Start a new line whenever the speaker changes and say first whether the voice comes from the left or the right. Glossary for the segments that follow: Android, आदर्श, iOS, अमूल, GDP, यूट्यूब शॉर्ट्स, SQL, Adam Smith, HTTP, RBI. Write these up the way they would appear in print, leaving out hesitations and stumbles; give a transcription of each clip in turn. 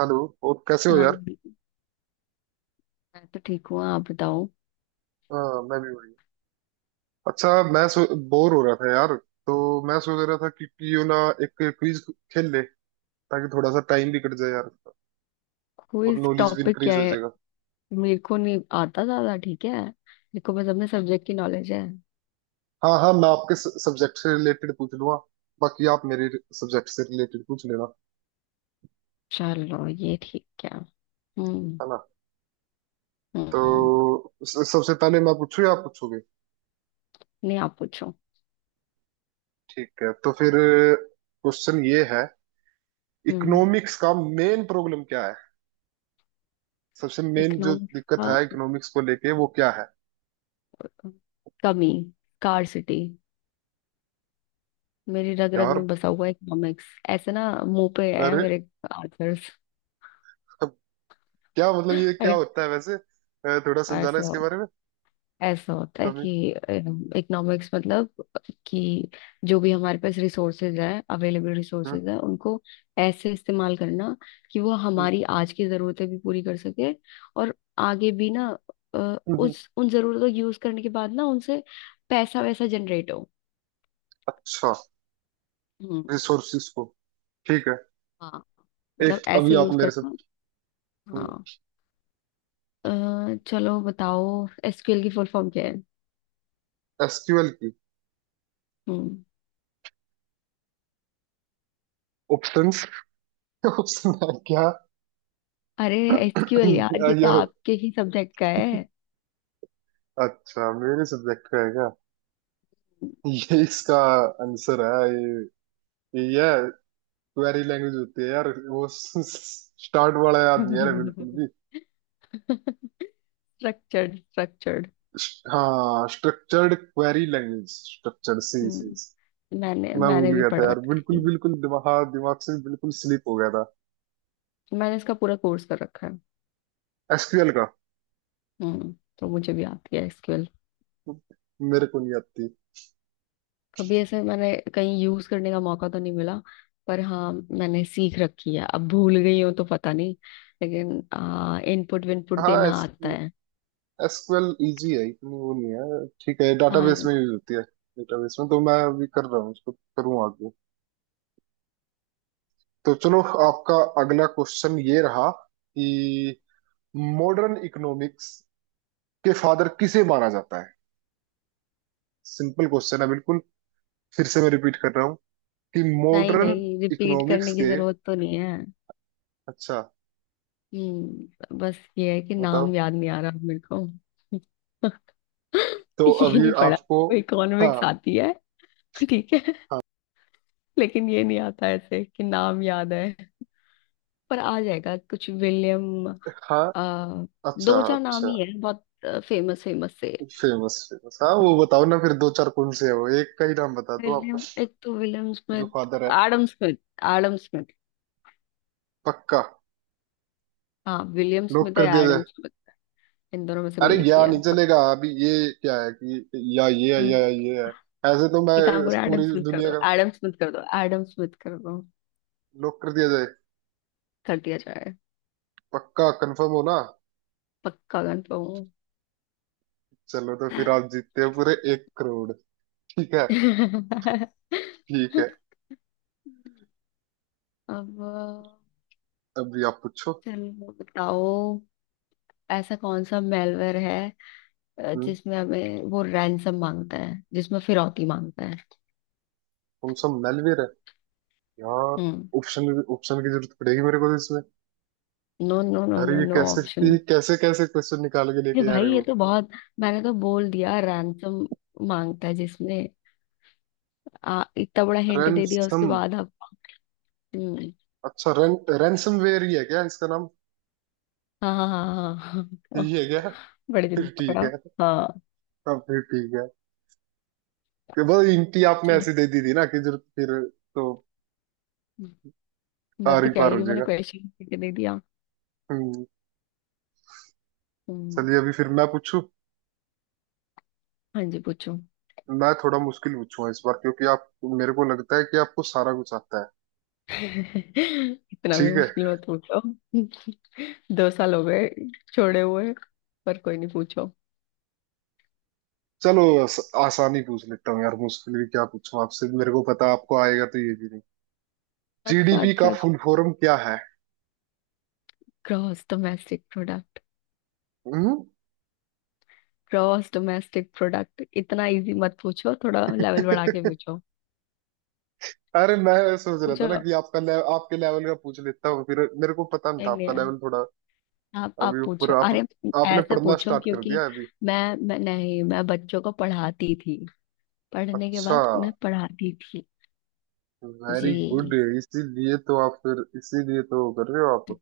right: Hello. और कैसे हो
left: हाँ,
right: यार?
left: मैं तो ठीक हूँ। आप बताओ।
right: हाँ, मैं भी बढ़िया। अच्छा, मैं बोर हो रहा था यार। तो मैं सोच रहा था कि क्यों ना एक क्विज खेल ले, ताकि थोड़ा सा टाइम भी कट जाए यार और
left: क्विज
right: नॉलेज भी
left: टॉपिक
right: इंक्रीज
left: क्या
right: हो
left: है?
right: जाएगा।
left: मेरे को नहीं आता ज्यादा। ठीक है, मेरे को बस अपने सब्जेक्ट की नॉलेज है।
right: हाँ हाँ मैं आपके सब्जेक्ट से रिलेटेड पूछ लूंगा, बाकी आप मेरे सब्जेक्ट से रिलेटेड पूछ लेना।
left: चलो, ये ठीक है। हम्म।
right: है ना?
left: हम्म।
right: तो सबसे पहले मैं पूछूं या आप पूछोगे?
left: नहीं, आप पूछो।
right: ठीक है, तो फिर क्वेश्चन ये है,
left: हम्म।
right: इकोनॉमिक्स का मेन प्रॉब्लम क्या है? सबसे मेन जो
left: इकोनॉमिक्स
right: दिक्कत
left: का।
right: है इकोनॉमिक्स को लेके वो क्या है
left: कमी। स्कार्सिटी। मेरी रग रग
right: यार?
left: में बसा हुआ इकोनॉमिक्स। ऐसे ना मुंह पे है मेरे आंसर्स।
right: तब क्या मतलब, ये क्या
left: अरे,
right: होता है वैसे, थोड़ा समझाना
left: ऐसा
right: इसके बारे में
left: ऐसा होता है
right: कभी।
left: कि इकोनॉमिक्स मतलब कि जो भी हमारे पास रिसोर्सेज है अवेलेबल
right: हाँ।
left: रिसोर्सेज है उनको ऐसे इस्तेमाल करना कि वो
right: हम्म।
left: हमारी आज की ज़रूरतें भी पूरी कर सके, और आगे भी ना
right: हम्म। हम्म।
left: उस उन ज़रूरतों को यूज़ करने के बाद ना उनसे पैसा वैसा जनरेट हो।
right: अच्छा,
left: हम्म।
right: रिसोर्सिस को, ठीक है।
left: हाँ, मतलब
right: एक अभी
left: ऐसे
right: आप
left: यूज़
right: मेरे
left: करना।
right: साथ। हम्म।
left: हाँ। अ, चलो बताओ, SQL की फुल फॉर्म क्या है?
right: एसक्यूएल की
left: हम्म।
right: ऑप्शंस, ऑप्शन है क्या?
left: अरे, SQL यार,
right: अ,
left: ये
right: ये
left: तो
right: हो-
left: आपके ही सब्जेक्ट का है।
right: अच्छा, मेरे सब्जेक्ट का है क्या? ये इसका आंसर है, ये है क्वेरी लैंग्वेज होती है यार वो। स्टार्ट वाला याद नहीं यार बिल्कुल भी।
left: स्ट्रक्चर्ड। स्ट्रक्चर्ड।
right: हाँ, स्ट्रक्चर्ड क्वेरी लैंग्वेज, स्ट्रक्चर, सी सी।
left: हम्म। मैंने
right: मैं भूल
left: मैंने भी
right: गया
left: पढ़
right: था यार,
left: रखा है
right: बिल्कुल
left: ये।
right: बिल्कुल दिमाग, हाँ दिमाग से बिल्कुल स्लिप हो गया था।
left: मैंने इसका पूरा कोर्स कर रखा है।
right: एसक्यूएल का?
left: हम्म। तो मुझे भी आती है SQL।
right: मेरे को नहीं आती।
left: कभी ऐसे मैंने कहीं यूज करने का मौका तो नहीं मिला। पर हाँ, मैंने सीख रखी है। अब भूल गई हूँ तो पता नहीं। लेकिन इनपुट विनपुट
right: हाँ,
left: देना आता है।
right: एसक्यूएल इजी है, इतनी वो नहीं है, ठीक है, डाटाबेस
left: हाँ।
right: में यूज होती है। डेटाबेस में तो मैं अभी कर रहा हूँ उसको, करूँ आगे। तो चलो, आपका अगला क्वेश्चन ये रहा कि मॉडर्न इकोनॉमिक्स के फादर किसे माना जाता है। सिंपल क्वेश्चन है बिल्कुल। फिर से मैं रिपीट कर रहा हूँ कि
left: नहीं
right: मॉडर्न
left: नहीं, रिपीट
right: इकोनॉमिक्स
left: करने की
right: के।
left: जरूरत तो नहीं है।
right: अच्छा,
left: हम्म, बस ये है कि
right: बताओ
left: नाम याद नहीं आ रहा अब मेरे को।
right: तो
left: ये
right: अभी
left: नहीं पढ़ा
right: आपको।
left: मेरे को। इकोनॉमिक्स
right: हाँ।
left: आती है। ठीक है। लेकिन ये नहीं आता ऐसे कि नाम याद है। पर आ जाएगा, कुछ विलियम।
right: हाँ।
left: आ,
right: अच्छा
left: दो चार नाम
right: अच्छा।
left: ही है बहुत। फेमस फेमस से।
right: फेमस फेमस, हाँ वो बताओ ना फिर। दो चार कौन से है वो? एक का ही नाम बता दो आप,
left: विलियम, एक तो विलियम
right: जो
left: स्मिथ।
right: फादर है।
left: Adam Smith. Adam Smith.
right: पक्का?
left: हाँ, विलियम
right: लॉक
left: स्मिथ है
right: कर दिया जाए?
left: Adam Smith. इन दोनों में से कोई
right: अरे
left: एक ही
right: या
left: है।
right: नहीं चलेगा अभी ये। क्या है कि या ये है
left: हम्म।
right: या ये है, ऐसे तो मैं।
left: एक काम करो,
right: इस
left: एडम
right: पूरी
left: स्मिथ कर
right: दुनिया
left: दो,
right: का
left: एडम स्मिथ कर दो, एडम स्मिथ कर दो।
right: लॉक कर दिया जाए।
left: कर दिया जाए।
right: पक्का कंफर्म हो ना?
left: पक्का कंफर्म हूँ।
right: चलो तो फिर आप जीतते हैं पूरे 1 करोड़। ठीक है। ठीक है,
left: अब
right: अभी आप पूछो।
left: चलो बताओ, ऐसा कौन सा मेलवेयर है
right: हम्म।
left: जिसमें हमें वो रैंसम मांगता है, जिसमें फिरौती मांगता है?
right: कौन सा मेलवेयर है यार?
left: हम्म।
right: ऑप्शन, ऑप्शन की जरूरत पड़ेगी मेरे को तो।
left: नो नो नो
right: अरे
left: नो
right: ये
left: नो
right: कैसे,
left: ऑप्शन।
right: ये कैसे कैसे क्वेश्चन निकाल के
left: ये
right: लेके आ रहे
left: भाई, ये
right: हो?
left: तो बहुत। मैंने तो बोल दिया रैंसम मांगता है जिसमें। इतना बड़ा हिंट दे दिया उसके
right: रैनसम?
left: बाद आप। हम्म।
right: अच्छा, रैनसमवेयर ही है क्या इसका नाम?
left: हाँ हाँ हाँ हाँ हाँ,
right: यही
left: हाँ,
right: है क्या?
left: बड़े दिन
right: फिर ठीक
left: पकड़ा।
right: है।
left: हाँ,
right: हाँ फिर ठीक है। कि बस इंटी आपने
left: चलो।
right: ऐसी दे दी थी ना कि जरूर फिर तो
left: हम्म, मैं
right: पार
left: तो
right: ही
left: कह ही
right: पार
left: रही
right: हो
left: हूँ, मैंने
right: जाएगा।
left: क्वेश्चन दे दिया।
right: हम्म।
left: हम्म।
right: चलिए, अभी फिर मैं पूछूं।
left: हाँ जी, पूछो।
right: मैं थोड़ा मुश्किल पूछूंगा इस बार, क्योंकि आप, मेरे को लगता है कि आपको सारा कुछ आता है।
left: इतना भी
right: ठीक है,
left: मुश्किल मत पूछो। 2 साल हो गए छोड़े हुए। पर कोई नहीं, पूछो।
right: चलो आसानी पूछ लेता हूँ यार। मुश्किल भी क्या पूछूं आपसे, मेरे को पता आपको आएगा, तो ये भी नहीं।
left: अच्छा
right: जीडीपी
left: अच्छा
right: का
left: अच्छा।
right: फुल फॉर्म क्या है?
left: Gross domestic product.
right: हम्म।
left: ग्रॉस डोमेस्टिक प्रोडक्ट, इतना इजी मत पूछो, थोड़ा लेवल बढ़ा के पूछो।
right: अरे मैं सोच रहा था
left: पूछो।
right: ना कि आपका आपके लेवल का पूछ लेता हूँ, फिर मेरे को पता नहीं था
left: नहीं नहीं
right: आपका
left: यार,
right: लेवल थोड़ा
left: आप
right: अभी
left: आप
right: ऊपर।
left: पूछो,
right: आप,
left: अरे।
right: आपने
left: ऐसे
right: पढ़ना
left: पूछो
right: स्टार्ट कर
left: क्योंकि
right: दिया अभी?
left: मैं मैं नहीं, मैं बच्चों को पढ़ाती थी। पढ़ने के
right: अच्छा,
left: बाद उन्हें पढ़ाती थी।
right: वेरी गुड,
left: जी।
right: इसीलिए तो आप फिर, इसीलिए तो वो कर रहे हो आप,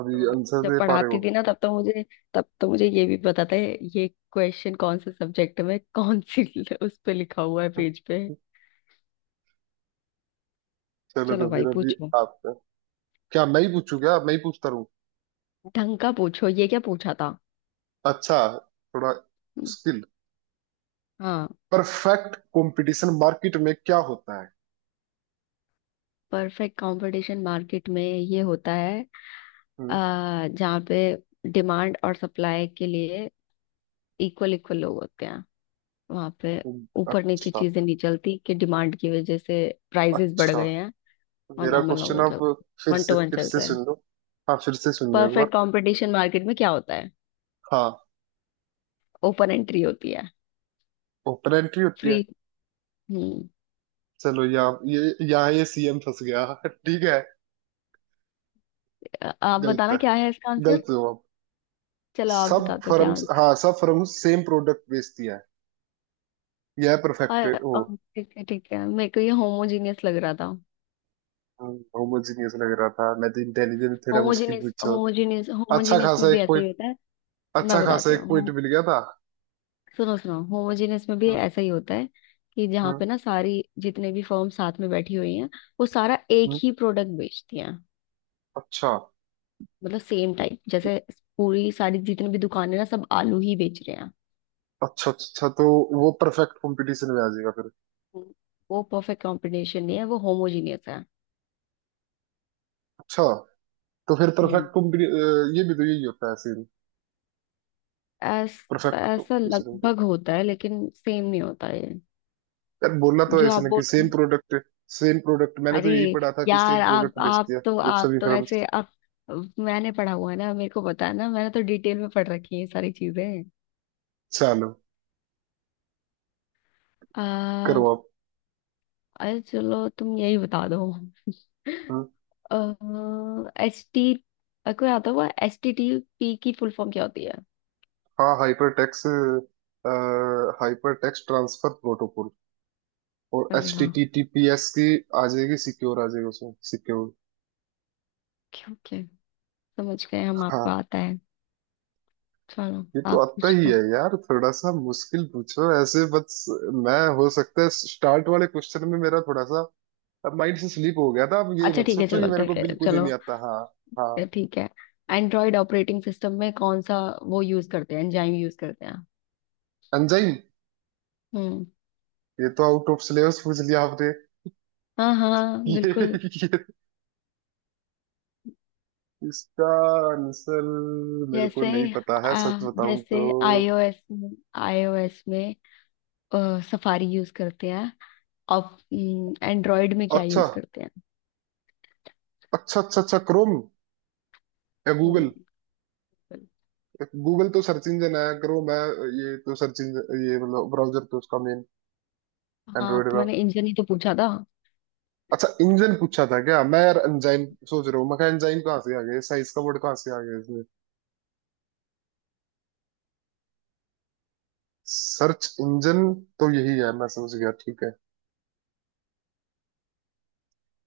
right: अभी
left: तो
right: आंसर
left: जब
right: दे पा रहे
left: पढ़ाती
right: हो।
left: थी ना, तब तो मुझे ये भी पता था, ये क्वेश्चन कौन से सब्जेक्ट में कौन सी, उस पे लिखा हुआ है पेज पे।
right: चलो तो
left: चलो भाई,
right: फिर अभी
left: पूछो।
right: आपका, क्या मैं ही पूछूं, क्या मैं ही पूछता रहूं?
left: ढंग का पूछो, ये क्या पूछा था?
right: अच्छा, थोड़ा
left: हम्म।
right: मुश्किल।
left: हाँ।
right: परफेक्ट कंपटीशन मार्केट में क्या होता है?
left: परफेक्ट कंपटीशन मार्केट में ये होता है, आ
right: हम्म।
left: जहाँ पे डिमांड और सप्लाई के लिए इक्वल इक्वल लोग होते हैं। वहां पे ऊपर नीचे
right: अच्छा
left: चीजें नहीं चलती कि डिमांड की वजह से प्राइसेस बढ़
right: अच्छा।
left: गए हैं। और
right: मेरा
left: नॉर्मल
right: क्वेश्चन
left: नॉर्मल चल,
right: आप फिर
left: वन
right: से
left: टू वन
right: फिर
left: चल
right: से
left: रहा है।
right: सुन लो। हाँ, फिर से सुन लो एक
left: परफेक्ट
right: बार।
left: कंपटीशन मार्केट में क्या होता है?
right: हाँ,
left: ओपन एंट्री होती है।
right: ओपन एंट्री होती
left: फ्री।
right: है?
left: हम्म।
right: चलो, यहाँ ये सीएम फंस गया। ठीक है।
left: आप
right: गलत
left: बताना,
right: है,
left: क्या है इसका आंसर?
right: गलत हो आप।
left: चलो आप
right: सब
left: बता दो क्या।
right: फर्म्स, हाँ सब फर्म्स सेम प्रोडक्ट बेचती हैं, यह परफेक्ट।
left: और
right: ओ,
left: और ठीक है ठीक है, मेरे को ये होमोजीनियस लग रहा था।
right: होमोजीनियस लग रहा था, मैं तो इंटेलिजेंट थोड़ा मुश्किल
left: होमोजीनियस
right: पूछा।
left: होमोजीनियस
right: अच्छा
left: होमोजीनियस में
right: खासा
left: भी
right: एक
left: ऐसा ही
right: पॉइंट,
left: होता है। मैं
right: अच्छा खासा
left: बताती
right: एक
left: हूँ
right: पॉइंट मिल गया था।
left: सुनो सुनो, होमोजीनियस में भी
right: हम्म।
left: ऐसा ही होता है कि जहाँ
right: हम्म।
left: पे ना सारी, जितने भी फर्म साथ में बैठी हुई हैं, वो सारा एक
right: हम्म।
left: ही प्रोडक्ट बेचती हैं।
right: अच्छा
left: मतलब सेम टाइप, जैसे पूरी सारी जितनी भी दुकानें ना, सब आलू ही बेच रहे हैं।
right: अच्छा अच्छा अच्छा, तो वो परफेक्ट कंपटीशन में आ जाएगा फिर।
left: हम्म। वो परफेक्ट कॉम्बिनेशन नहीं है, वो होमोजीनियस है।
right: अच्छा, तो फिर परफेक्ट
left: हम्म।
right: ये भी तो यही होता है सेम,
left: ऐस,
right: परफेक्ट
left: ऐसा
right: कंपटीशन।
left: लगभग होता है लेकिन सेम नहीं होता ये।
right: यार बोलना तो
left: जो
right: ऐसे
left: आप
right: ना कि
left: बोल,
right: सेम प्रोडक्ट, सेम प्रोडक्ट। मैंने तो
left: अरे
right: यही पढ़ा था कि
left: यार,
right: सेम प्रोडक्ट
left: आप
right: बेच
left: आप
right: दिया
left: तो
right: जब
left: आप
right: सभी
left: तो
right: फर्म।
left: ऐसे आप। मैंने पढ़ा हुआ है ना, मेरे को पता है ना, मैंने तो डिटेल में पढ़ रखी है ये सारी चीजें।
right: चलो,
left: आ,
right: करो आप।
left: अरे चलो, तुम यही बता दो।
right: हम्म।
left: एच टी कोई आता हुआ HTTP की फुल फॉर्म क्या होती है?
right: हाँ, हाइपर टेक्स्ट ट्रांसफर प्रोटोकॉल। और
left: अरे
right: एच टी
left: वाह!
right: टी टी पी एस की आ जाएगी सिक्योर, आ जाएगी उसमें सिक्योर।
left: क्यों, क्या? समझ गए हम, आपको
right: हाँ,
left: आता है। चलो।
right: ये तो
left: आप
right: आता
left: पूछ
right: ही
left: लो।
right: है यार, थोड़ा सा मुश्किल पूछो ऐसे बस। मैं, हो सकता है स्टार्ट वाले क्वेश्चन में मेरा थोड़ा सा, अब माइंड से स्लिप हो गया था, अब ये
left: अच्छा
right: मत
left: ठीक है,
right: सोचो कि
left: चलो।
right: मेरे को
left: ठीक है,
right: बिल्कुल ही
left: चलो।
right: नहीं आता। हाँ। हाँ,
left: ठीक है, एंड्रॉइड ऑपरेटिंग सिस्टम में कौन सा वो यूज करते हैं, एंजाइम यूज करते हैं?
right: अंजाइन?
left: हम्म,
right: ये तो आउट ऑफ सिलेबस पूछ लिया आपने।
left: हाँ हाँ
right: ये
left: बिल्कुल।
right: ये, इसका आंसर मेरे को
left: जैसे
right: नहीं पता है, सच
left: आ,
right: बताऊं तो।
left: जैसे आईओएस में आईओएस में सफारी यूज करते हैं, और एंड्रॉयड में क्या
right: अच्छा
left: यूज करते हैं?
right: अच्छा अच्छा अच्छा, क्रोम या गूगल?
left: हम्म, बिल्कुल।
right: गूगल तो सर्च इंजन है, क्रोम है, ये तो सर्च इंजन, ये मतलब ब्राउजर तो उसका मेन,
left: हाँ,
right: एंड्रॉइड
left: तो
right: का।
left: मैंने इंजन ही तो पूछा था।
right: अच्छा, इंजन पूछा था क्या? मैं यार एंजाइन सोच रहा हूँ, मैं एंजाइन कहाँ से आ गया, साइज का वर्ड कहाँ से आ गया। सर्च इंजन तो यही है, मैं समझ गया, ठीक है।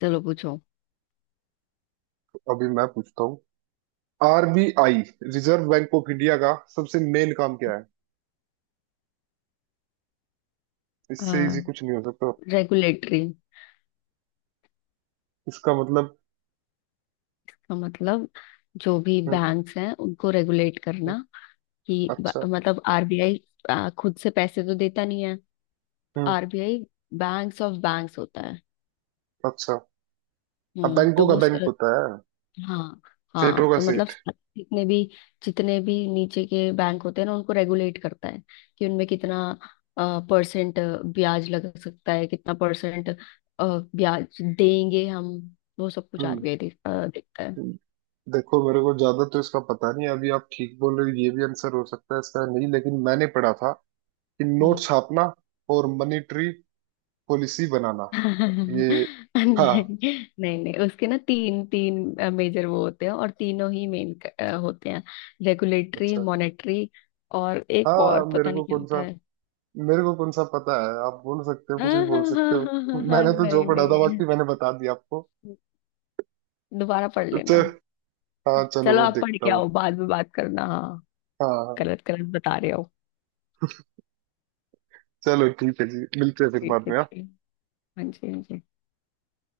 left: चलो पूछो।
right: तो अभी मैं पूछता हूँ, RBI, reserve bank of India का सबसे मेन काम क्या है? इससे इजी कुछ नहीं हो सकता।
left: रेगुलेटरी
right: इसका मतलब?
left: का मतलब, जो भी
right: हम्म।
left: बैंक्स हैं उनको रेगुलेट
right: हम्म।
left: करना। कि
right: अच्छा।
left: मतलब RBI खुद से पैसे तो देता नहीं है।
right: हम्म।
left: RBI बैंक्स ऑफ बैंक्स होता है।
right: अच्छा, अब
left: हम्म,
right: बैंकों
left: तो
right: का
left: वो।
right: बैंक होता है,
left: हाँ हाँ,
right: सेठों का
left: तो मतलब
right: सेठ।
left: जितने भी नीचे के बैंक होते हैं ना, उनको रेगुलेट करता है। कि उनमें कितना परसेंट ब्याज लग सकता है, कितना परसेंट ब्याज देंगे हम, वो सब कुछ
right: हम्म।
left: RBI देखता है।
right: हम्म। देखो, मेरे को ज्यादा तो इसका पता नहीं है, अभी आप ठीक बोल रहे हो, ये भी आंसर हो सकता है इसका, नहीं लेकिन मैंने पढ़ा था कि नोट
left: हम्म।
right: छापना और मॉनेटरी पॉलिसी बनाना, ये। हाँ।
left: नहीं नहीं नहीं, उसके ना तीन तीन मेजर वो होते हैं, और तीनों ही मेन होते हैं। रेगुलेटरी,
right: अच्छा।
left: मॉनेटरी, और एक और
right: हाँ,
left: पता नहीं क्या होता है।
right: मेरे को कौन सा पता है, आप बोल सकते हो,
left: हाँ
right: कुछ भी बोल
left: हाँ हाँ
right: सकते
left: हाँ
right: हो।
left: हाँ हाँ, हाँ,
right: मैंने तो जो
left: नहीं
right: पढ़ा था
left: नहीं,
right: बाकी मैंने बता दिया आपको।
left: दोबारा पढ़
right: तो
left: लेना।
right: हाँ चलो
left: चलो,
right: मैं
left: आप पढ़
right: देखता
left: के
right: हूँ।
left: आओ, बाद में बात करना, हाँ।
right: हाँ हाँ, हाँ।
left: गलत गलत बता रहे हो।
right: चलो ठीक है जी, मिलते हैं फिर
left: ठीक
right: बाद
left: है,
right: में, हाँ?
left: ठीक। हाँ जी। हाँ जी।